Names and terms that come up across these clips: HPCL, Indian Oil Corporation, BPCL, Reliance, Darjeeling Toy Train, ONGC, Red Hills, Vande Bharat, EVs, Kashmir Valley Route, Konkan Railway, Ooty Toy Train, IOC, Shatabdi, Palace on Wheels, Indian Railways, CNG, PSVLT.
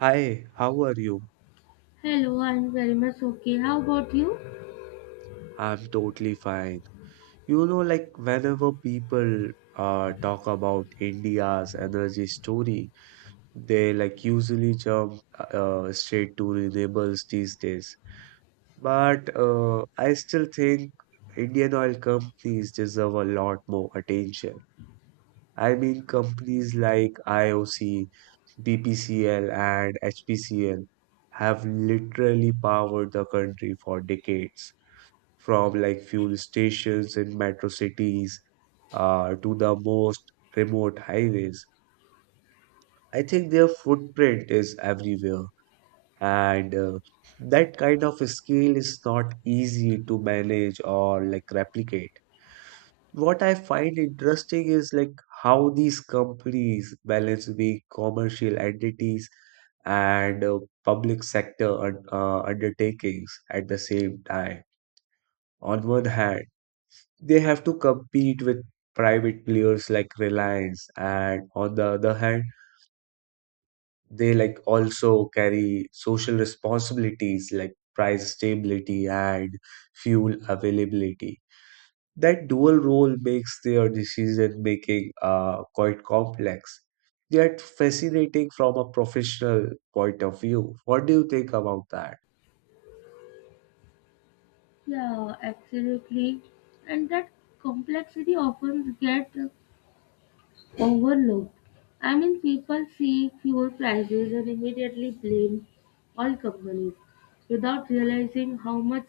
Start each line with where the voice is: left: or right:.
right: Hi, how are you?
left: Hello, I'm very much okay. How about you?
right: I'm totally fine. You know, like whenever people talk about India's energy story, they like usually jump straight to renewables these days. But I still think Indian oil companies deserve a lot more attention. I mean, companies like IOC, BPCL, and HPCL have literally powered the country for decades from like fuel stations in metro cities to the most remote highways. I think their footprint is everywhere, and that kind of scale is not easy to manage or like replicate. What I find interesting is like how these companies balance the commercial entities and public sector undertakings at the same time. On one hand, they have to compete with private players like Reliance, and on the other hand, they like also carry social responsibilities like price stability and fuel availability. That dual role makes their decision making quite complex, yet fascinating from a professional point of view. What do you think about that?
left: Yeah, absolutely. And that complexity often gets overlooked. People see fuel prices and immediately blame oil companies without realizing how much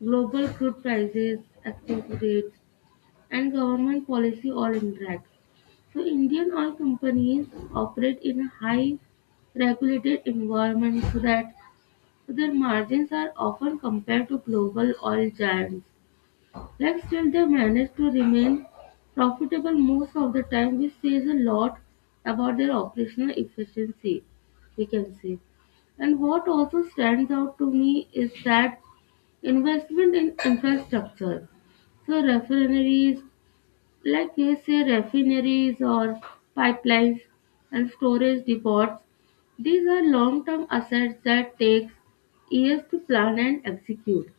left: global crude prices, exchange rates, and government policy all interact. So, Indian oil companies operate in a high regulated environment so that their margins are often compared to global oil giants, yet still they manage to remain profitable most of the time, which says a lot about their operational efficiency, we can say. And what also stands out to me is that investment in infrastructure. So refineries, like you say, refineries or pipelines and storage depots, these are long term assets that takes years to plan and execute,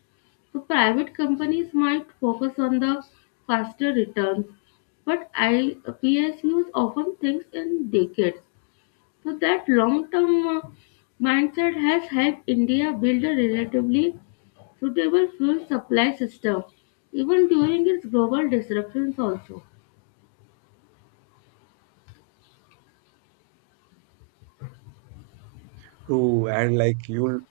left: so private companies might focus on the faster returns, but IPS psus often thinks in decades. So that long term mindset has helped india build a relatively suitable fuel supply system even during its global disruptions also.
right: True, and like you,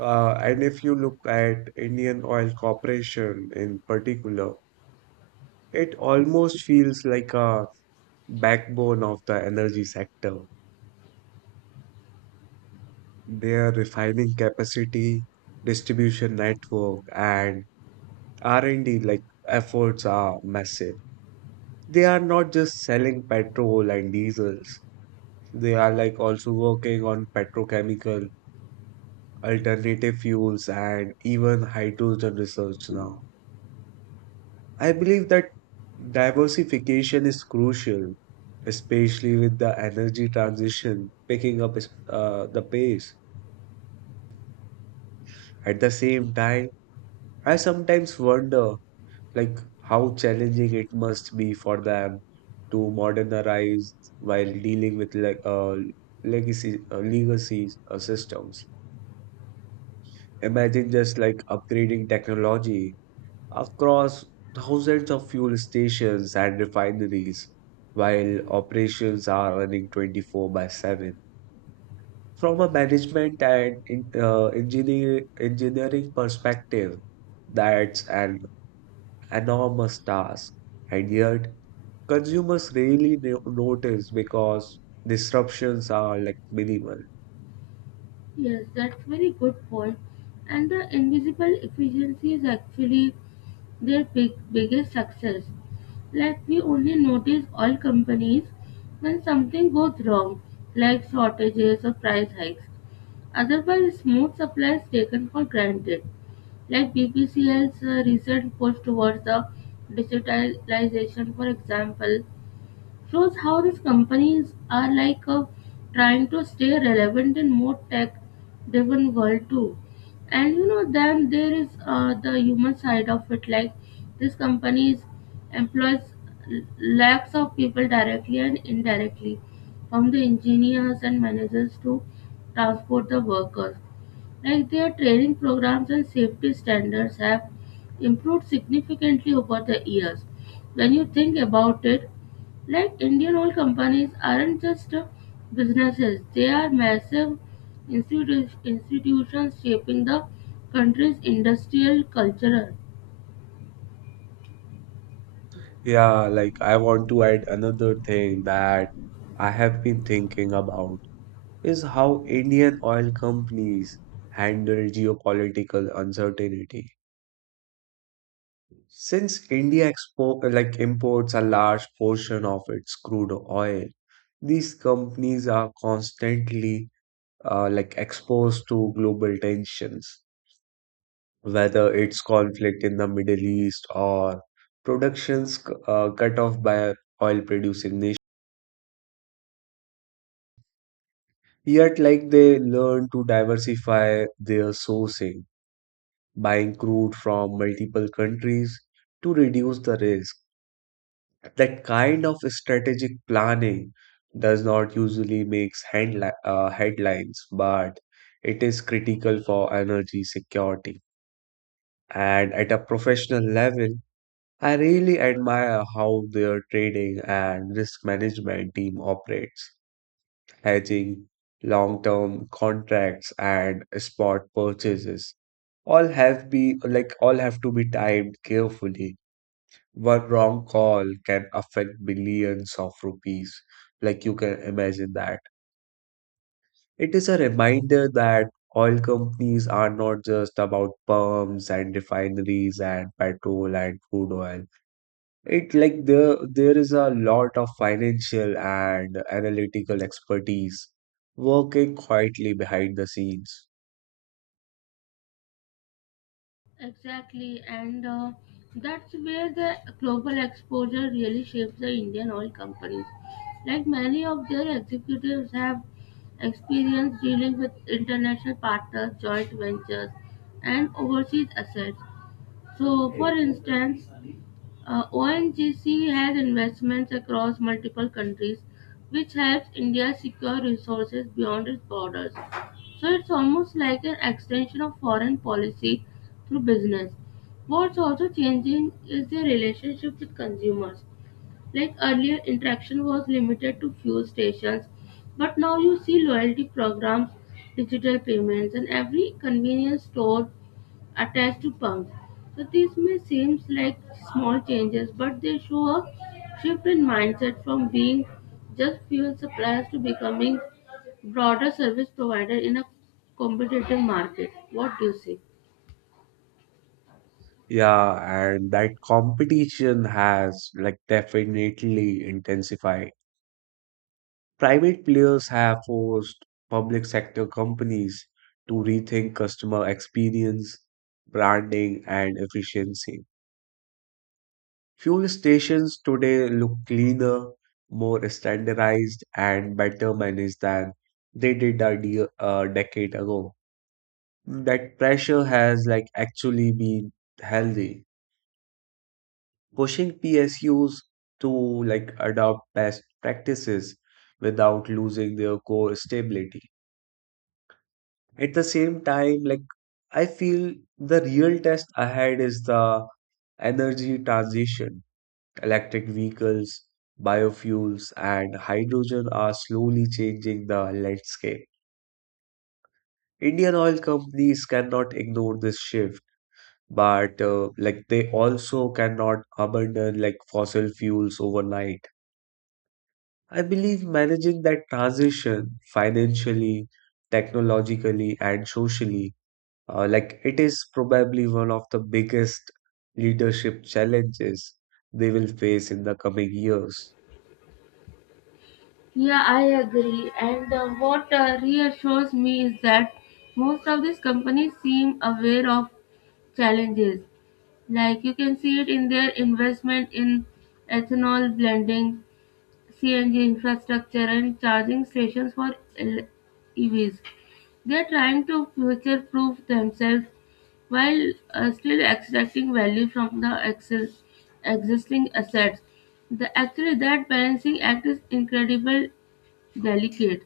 right: and if you look at Indian Oil Corporation in particular, it almost feels like a backbone of the energy sector. Their refining capacity, distribution network, and R&D like efforts are massive. They are not just selling petrol and diesels. They are like also working on petrochemical, alternative fuels, and even hydrogen research now. I believe that diversification is crucial, especially with the energy transition picking up the pace. At the same time, I sometimes wonder like how challenging it must be for them to modernize while dealing with like legacy legacies systems. Imagine just like upgrading technology across thousands of fuel stations and refineries, while operations are running 24 by 7. From a management and engineering perspective, that's an enormous task, and yet consumers rarely notice because disruptions are like minimal.
left: Yes, that's very good point. And the invisible efficiency is actually their biggest success. Like we only notice all companies when something goes wrong, like shortages or price hikes. Otherwise, smooth supply is taken for granted. Like BPCL's recent push towards the digitalization, for example, shows how these companies are like trying to stay relevant in more tech driven world too. And then there is the human side of it, like these companies employs l- lakhs of people directly and indirectly, from the engineers and managers to transport the workers, like their training programs and safety standards have improved significantly over the years. When you think about it, like Indian oil companies aren't just businesses, they are massive institutions shaping the country's industrial culture.
right: Yeah, like I want to add another thing that I have been thinking about is how Indian oil companies handle geopolitical uncertainty. Since India like imports a large portion of its crude oil, these companies are constantly like exposed to global tensions, whether it's conflict in the Middle East or productions cut off by oil producing nations. Yet, like they learn to diversify their sourcing, buying crude from multiple countries to reduce the risk. That kind of strategic planning does not usually make headlines, but it is critical for energy security. And at a professional level, I really admire how their trading and risk management team operates. Hedging, long-term contracts, and spot purchases all have to be timed carefully. One wrong call can affect billions of rupees. Like you can imagine that. It is a reminder that oil companies are not just about pumps and refineries and petrol and crude oil. It like there is a lot of financial and analytical expertise working quietly behind the scenes.
left: Exactly, and that's where the global exposure really shapes the Indian oil companies. Like many of their executives have experience dealing with international partners, joint ventures, and overseas assets. So, for instance, ONGC has investments across multiple countries, which helps India secure resources beyond its borders. So it's almost like an extension of foreign policy through business. What's also changing is their relationship with consumers. Like earlier, interaction was limited to fuel stations, but now you see loyalty programs, digital payments, and every convenience store attached to pumps. So these may seem like small changes, but they show a shift in mindset from being just fuel suppliers to becoming broader service provider in a competitive market. What do you say?
right: Yeah, and that competition has like definitely intensified. Private players have forced public sector companies to rethink customer experience, branding, and efficiency. Fuel stations today look cleaner, more standardized, and better managed than they did a decade ago. That pressure has like actually been healthy, pushing PSUs to like adopt best practices without losing their core stability. At the same time, like I feel the real test ahead is the energy transition. Electric vehicles, biofuels, and hydrogen are slowly changing the landscape. Indian oil companies cannot ignore this shift, but like they also cannot abandon like fossil fuels overnight. I believe managing that transition financially, technologically, and socially, like it is probably one of the biggest leadership challenges they will face in the coming years.
left: Yeah, I agree. And what reassures me is that most of these companies seem aware of challenges. Like you can see it in their investment in ethanol blending, CNG infrastructure and charging stations for EVs. They are trying to future proof themselves while still extracting value from the existing assets. The actually that balancing act is incredible delicate.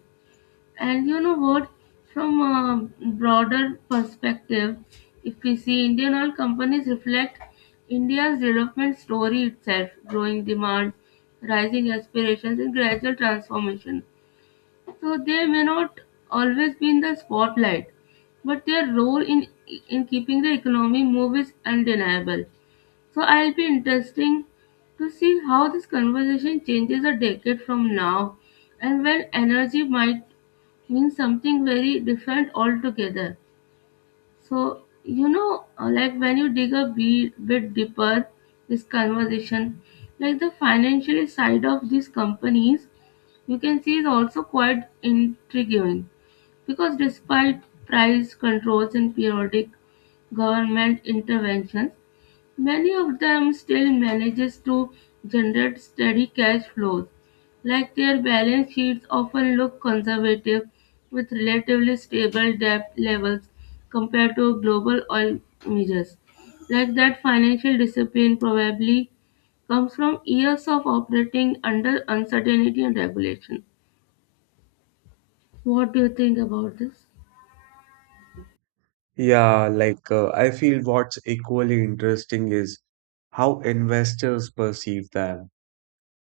left: And you know what? From a broader perspective, if we see Indian oil companies reflect India's development story itself, growing demand, rising aspirations, and gradual transformation. So they may not always be in the spotlight, but their role in keeping the economy move is undeniable. So I'll be interesting to see how this conversation changes a decade from now, and when energy might means something very different altogether. So, like when you dig a bit deeper, this conversation, like the financial side of these companies, you can see is also quite intriguing, because despite price controls and periodic government interventions, many of them still manages to generate steady cash flows, like their balance sheets often look conservative with relatively stable debt levels compared to global oil majors. Like that financial discipline probably comes from years of operating under uncertainty and regulation. What do you think about this?
right: Yeah, like I feel what's equally interesting is how investors perceive them.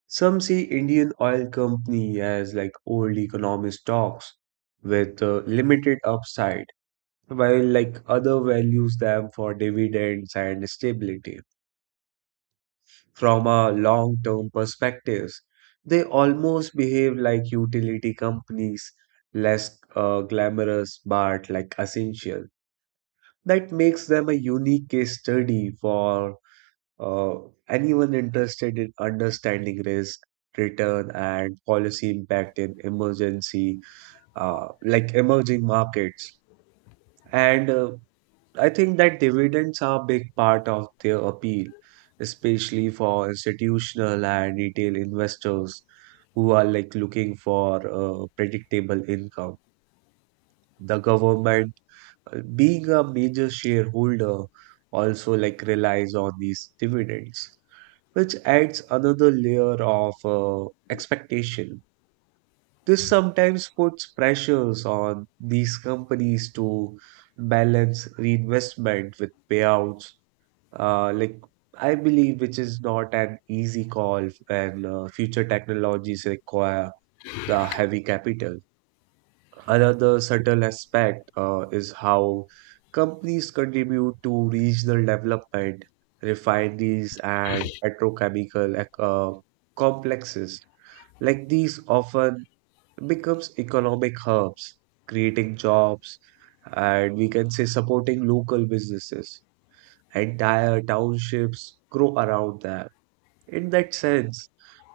right: Some see Indian oil company as like old economic stocks with limited upside, while like other values them for dividends and stability, from a long term perspectives. They almost behave like utility companies, less glamorous but like essential. That makes them a unique case study for uh, anyone interested in understanding risk, return, and policy impact in emergency, like emerging markets. And I think that dividends are a big part of their appeal, especially for institutional and retail investors who are like looking for a predictable income. The government, being a major shareholder, also like relies on these dividends, which adds another layer of expectation. This sometimes puts pressures on these companies to balance reinvestment with payouts. Like I believe, which is not an easy call when future technologies require the heavy capital. Another subtle aspect is how companies contribute to regional development, refineries, and petrochemical complexes. Like these often becomes economic hubs, creating jobs, and we can say supporting local businesses. Entire townships grow around them. In that sense,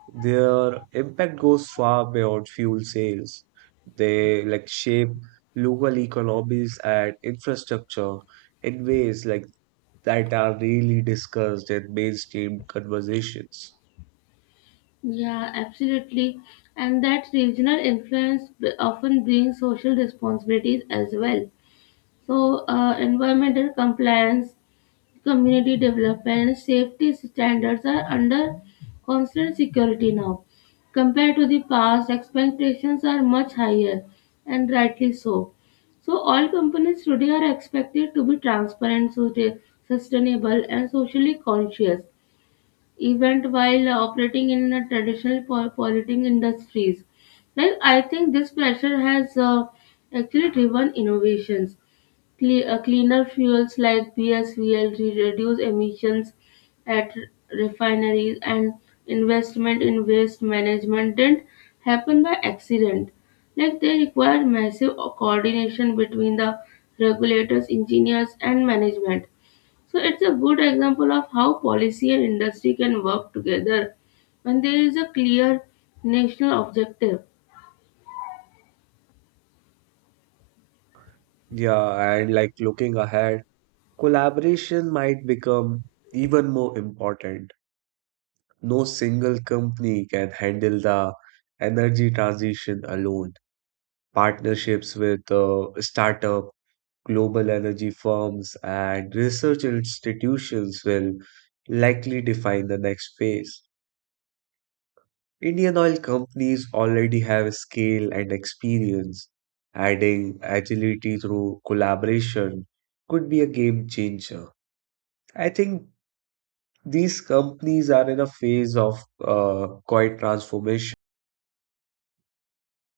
right: their impact goes far beyond fuel sales. They like shape local economies and infrastructure in ways like that are really discussed in mainstream conversations.
left: Yeah, absolutely. And that regional influence often brings social responsibilities as well. So, environmental compliance, community development, safety standards are under constant security now. Compared to the past, expectations are much higher, and rightly so. So, all companies today are expected to be transparent, sustainable, and socially conscious, even while operating in a traditional polluting industries. Like, I think this pressure has actually driven innovations. Cleaner fuels like PSVLT reduce emissions at refineries, and investment in waste management didn't happen by accident. Like they require massive coordination between the regulators, engineers, and management. So it's a good example of how policy and industry can work together when there is a clear national objective.
right: Yeah, and like looking ahead, collaboration might become even more important. No single company can handle the energy transition alone. Partnerships with startup, global energy firms, and research institutions will likely define the next phase. Indian oil companies already have scale and experience. Adding agility through collaboration could be a game changer. I think these companies are in a phase of quiet transformation.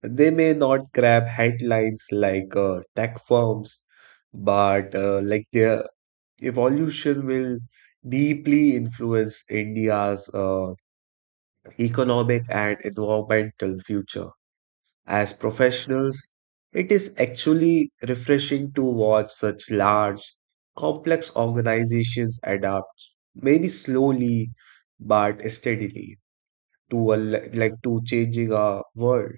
right: They may not grab headlines like tech firms, but like their evolution will deeply influence India's economic and environmental future. As professionals, it is actually refreshing to watch such large, complex organizations adapt, maybe slowly but steadily, to like to changing our world.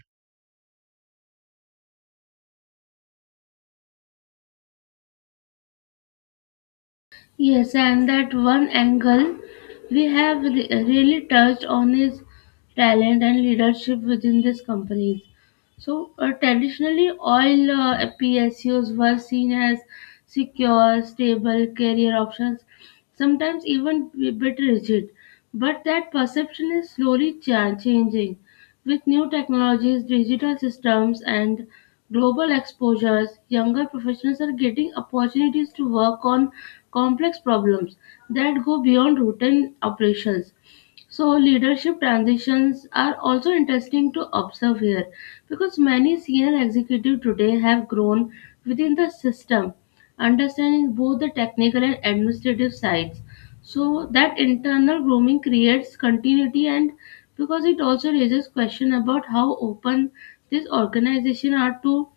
left: Yes, and that one angle we have really touched on is talent and leadership within these companies. So, traditionally, all PSUs were seen as secure, stable career options, sometimes even a bit rigid. But that perception is slowly changing. With new technologies, digital systems, and global exposures, younger professionals are getting opportunities to work on complex problems that go beyond routine operations. So, leadership transitions are also interesting to observe here, because many senior executives today have grown within the system, understanding both the technical and administrative sides. So, that internal grooming creates continuity, and because it also raises question about how open these organizations are to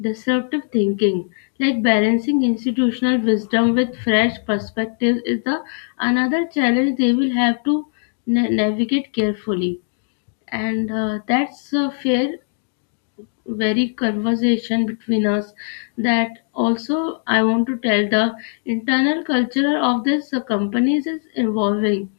left: disruptive thinking, like balancing institutional wisdom with fresh perspectives, is the another challenge they will have to navigate carefully. And that's a fair, very conversation between us. That also, I want to tell the internal culture of these companies is evolving,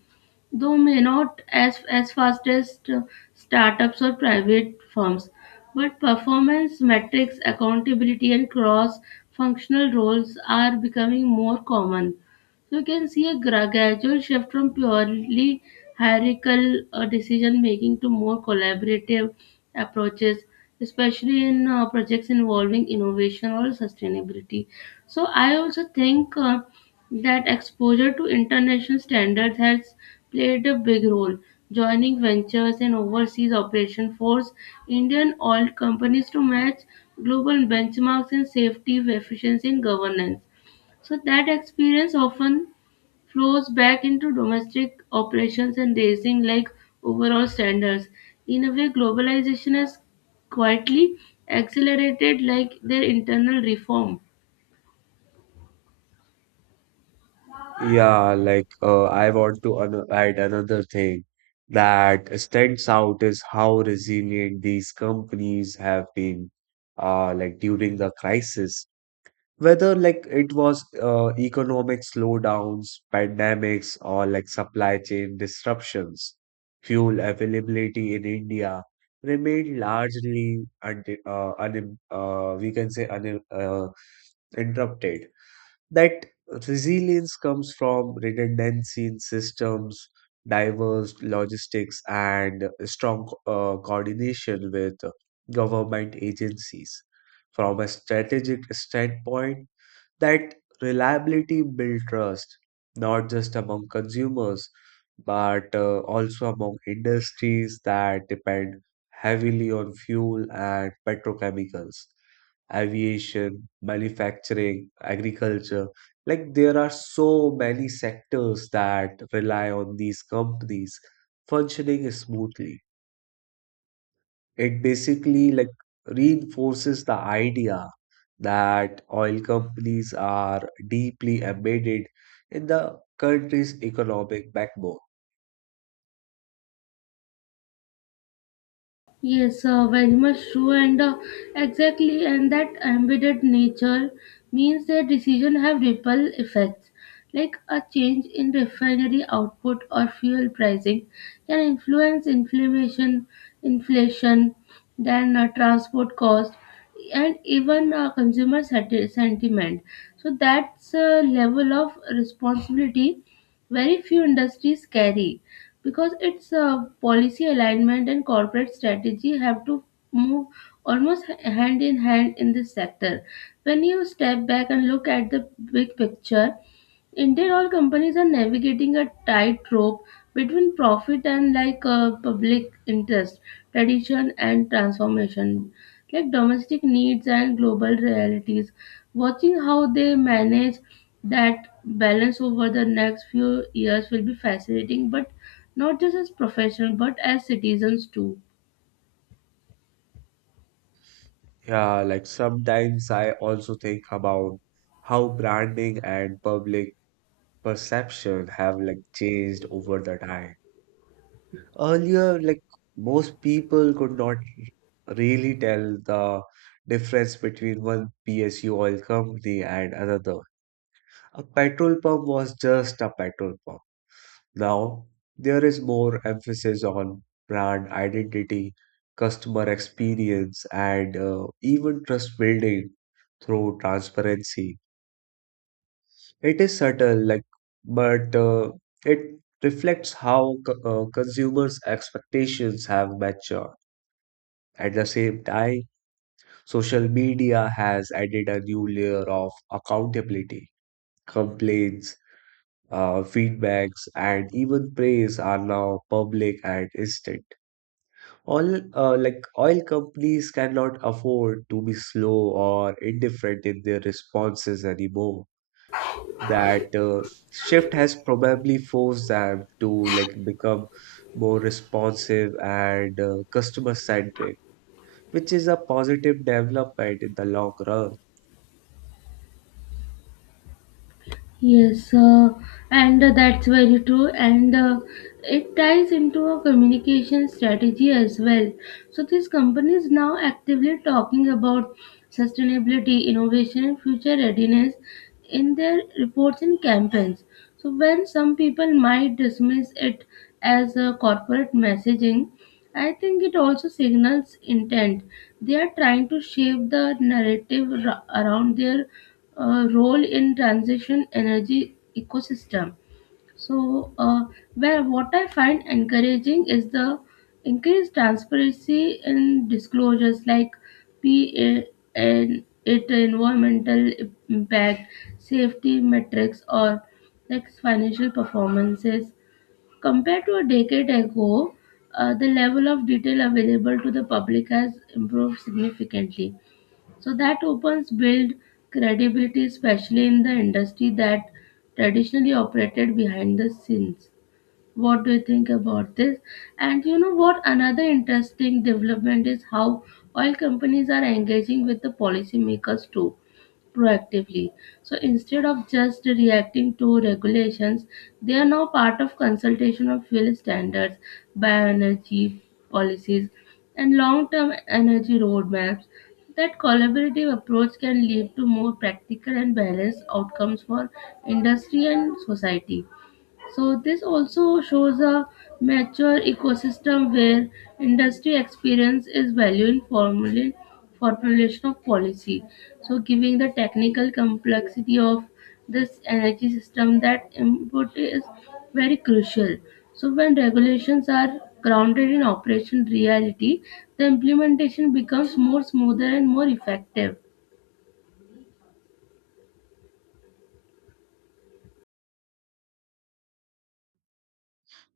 left: though may not as fast as startups or private firms, but performance metrics accountability and cross functional roles are becoming more common. You can see a gradual shift from purely hierarchical decision making to more collaborative approaches, especially in projects involving innovation or sustainability. So, I also think that exposure to international standards has played a big role. Joining ventures and overseas operation force Indian oil companies to match global benchmarks in safety, efficiency, and governance. So that experience often flows back into domestic operations and raising like overall standards. In a way, globalization has quietly accelerated like their internal reform.
right: Yeah, like I want to an add another thing that stands out is how resilient these companies have been, like during the crisis. Whether like it was economic slowdowns, pandemics, or like supply chain disruptions, fuel availability in India remained largely un un we can say un interrupted. That resilience comes from redundancy in systems, diverse logistics, and strong coordination with government agencies. From a strategic standpoint, that reliability built trust, not just among consumers, but also among industries that depend heavily on fuel and petrochemicals: aviation, manufacturing, agriculture. Like there are so many sectors that rely on these companies functioning smoothly. It basically like reinforces the idea that oil companies are deeply embedded in the country's economic backbone.
left: Yes, very much true, and exactly, and that embedded nature means that decision have ripple effects, like a change in refinery output or fuel pricing can influence inflation, then transport cost, and even consumer sentiment. So that's a level of responsibility very few industries carry, because its policy alignment and corporate strategy have to move almost hand in hand in this sector. When you step back and look at the big picture, indeed, all companies are navigating a tightrope between profit and like public interest, tradition and transformation, like domestic needs and global realities. Watching how they manage that balance over the next few years will be fascinating, but not just as professionals but as citizens too.
right: Yeah, like sometimes I also think about how branding and public perception have like changed over the time. Earlier, like most people could not really tell the difference between one PSU oil company and another. A petrol pump was just a petrol pump. Now, there is more emphasis on brand identity, customer experience, and even trust building through transparency. It is subtle, like, but it reflects how consumers' expectations have matured. At the same time, social media has added a new layer of accountability. Complaints, feedbacks, and even praise are now public and instant. All like oil companies cannot afford to be slow or indifferent in their responses anymore. That shift has probably forced them to like become more responsive and customer centric, which is a positive development in the long run.
left: Yes, and that's very true, and it ties into a communication strategy as well. So, these companies now actively talking about sustainability, innovation, and future readiness in their reports and campaigns. So, when some people might dismiss it as a corporate messaging, I think it also signals intent. They are trying to shape the narrative around their role in transition energy ecosystem. So, where what I find encouraging is the increased transparency in disclosures like PA and it environmental impact, safety metrics, or like financial performances. Compared to a decade ago, the level of detail available to the public has improved significantly, so that opens build credibility, especially in the industry that traditionally operated behind the scenes. What do you think about this? And you know what? Another interesting development is how oil companies are engaging with the policymakers too proactively. So instead of just reacting to regulations, they are now part of consultation of fuel standards, bioenergy policies, and long term energy roadmaps. That collaborative approach can lead to more practical and balanced outcomes for industry and society. So this also shows a mature ecosystem where industry experience is valued in formulation of policy. So giving the technical complexity of this energy system, that input is very crucial. So when regulations are grounded in operation reality, the implementation becomes more smoother and more effective.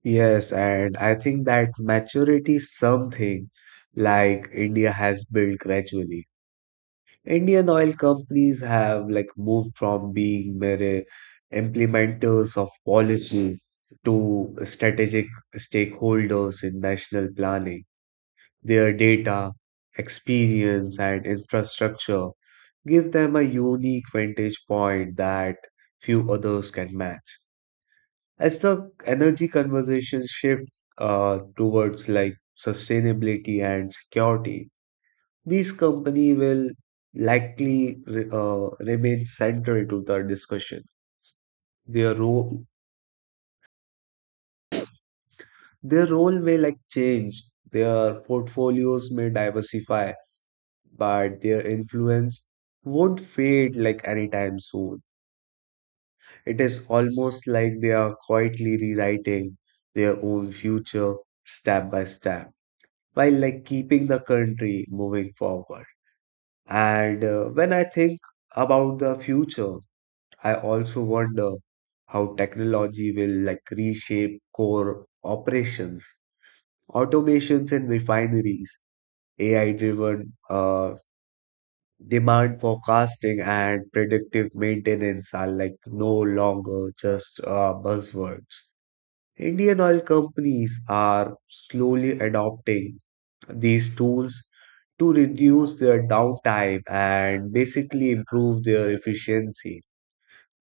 right: Yes, and I think that maturity is something like India has built gradually. Indian oil companies have like moved from being mere implementers of policy to strategic stakeholders in national planning. Their data, experience, and infrastructure give them a unique vantage point that few others can match. As the energy conversation shifts towards like sustainability and security, these company will likely remain central to the discussion. Their role, their role may like change. Their portfolios may diversify, but their influence won't fade like anytime soon. It is almost like they are quietly rewriting their own future step by step, while like keeping the country moving forward. And when I think about the future, I also wonder how technology will like reshape core operations. Automations in refineries, AI-driven demand forecasting and predictive maintenance are like no longer just buzzwords. Indian oil companies are slowly adopting these tools to reduce their downtime and basically improve their efficiency.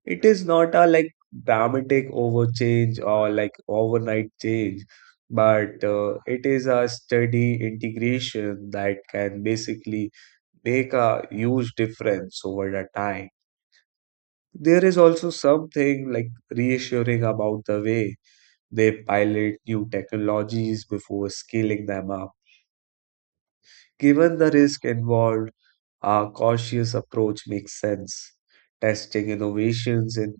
right: It is not a like dramatic overchange or like overnight change, but it is a steady integration that can basically make a huge difference over the time. There is also something like reassuring about the way they pilot new technologies before scaling them up. Given the risk involved, a cautious approach makes sense. Testing innovations in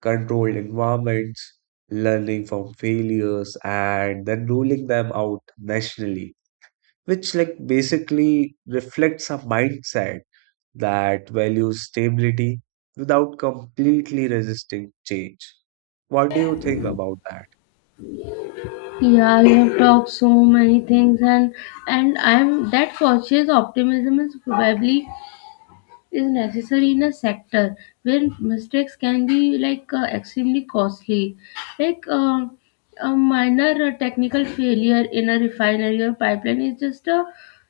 right: controlled environments, learning from failures, and then rolling them out nationally, which like basically reflects a mindset that values stability without completely resisting change. What do you think about that?
left: Yeah, you have talked so many things, and I'm that cautious optimism is probably is necessary in a sector where mistakes can be like extremely costly, like a minor technical failure in a refinery or pipeline is just a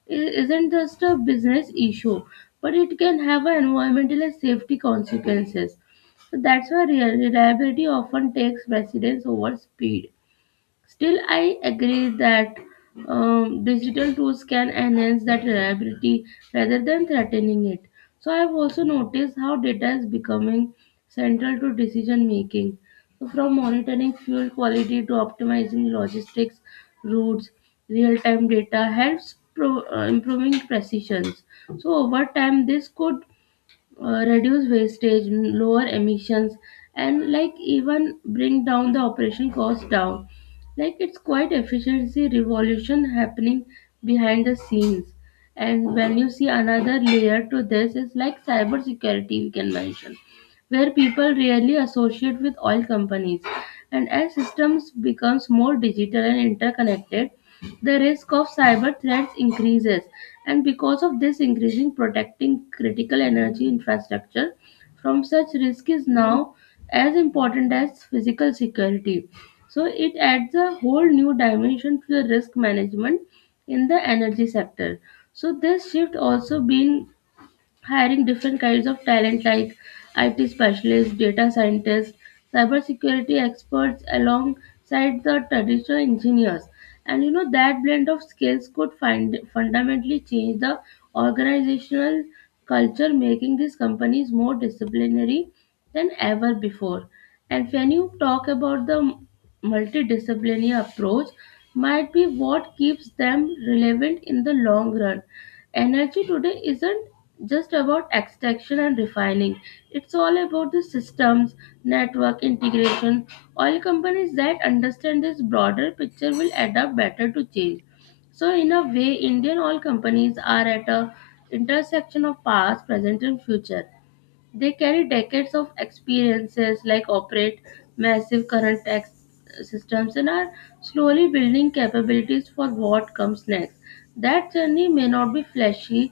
left: isn't just a business issue, but it can have a environmental and safety consequences. So that's why real reliability often takes precedence over speed. Still, I agree that digital tools can enhance that reliability rather than threatening it. So, I've also noticed how data is becoming central to decision making. So, from monitoring fuel quality to optimizing logistics routes, real time data helps improving precision. So, over time, this could reduce wastage, lower emissions, and like even bring down the operation cost down. Like it's quite efficiency revolution happening behind the scenes. And when you see another layer to this is like cybersecurity, we can mention, where people rarely associate with oil companies. And as systems becomes more digital and interconnected, the risk of cyber threats increases. And because of this increasing, protecting critical energy infrastructure from such risk is now as important as physical security. So it adds a whole new dimension to the risk management in the energy sector. So this shift also been hiring different kinds of talent like IT specialists, data scientists, cybersecurity experts alongside the traditional engineers. And you know that blend of skills could fundamentally change the organizational culture, making these companies more disciplinary than ever before. And when you talk about the multidisciplinary approach, might be what keeps them relevant in the long run. Energy today isn't just about extraction and refining. It's all about the systems, network integration. Oil companies that understand this broader picture will adapt better to change. So in a way, Indian oil companies are at a intersection of past, present and future. They carry decades of experiences, like operate massive current tax systems, and are slowly building capabilities for what comes next. That journey may not be flashy,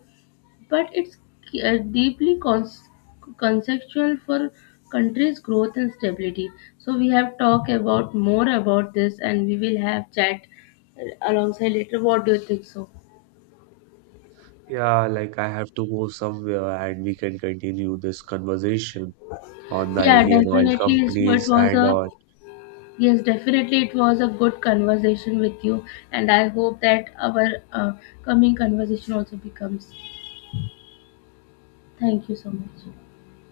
left: but it's deeply conceptual for country's growth and stability. So we have talked about more about this, and we will have chat alongside later. What do you think? So
right: Yeah, like I have to go somewhere and we can continue this conversation on the
left: yeah,
right: Indian oil
left: definitely. So it
right: companies
left: was
right: and
left: a
right: all.
left: yes, definitely. It was a good conversation with you, and I hope that our coming conversation also becomes. Thank you so much.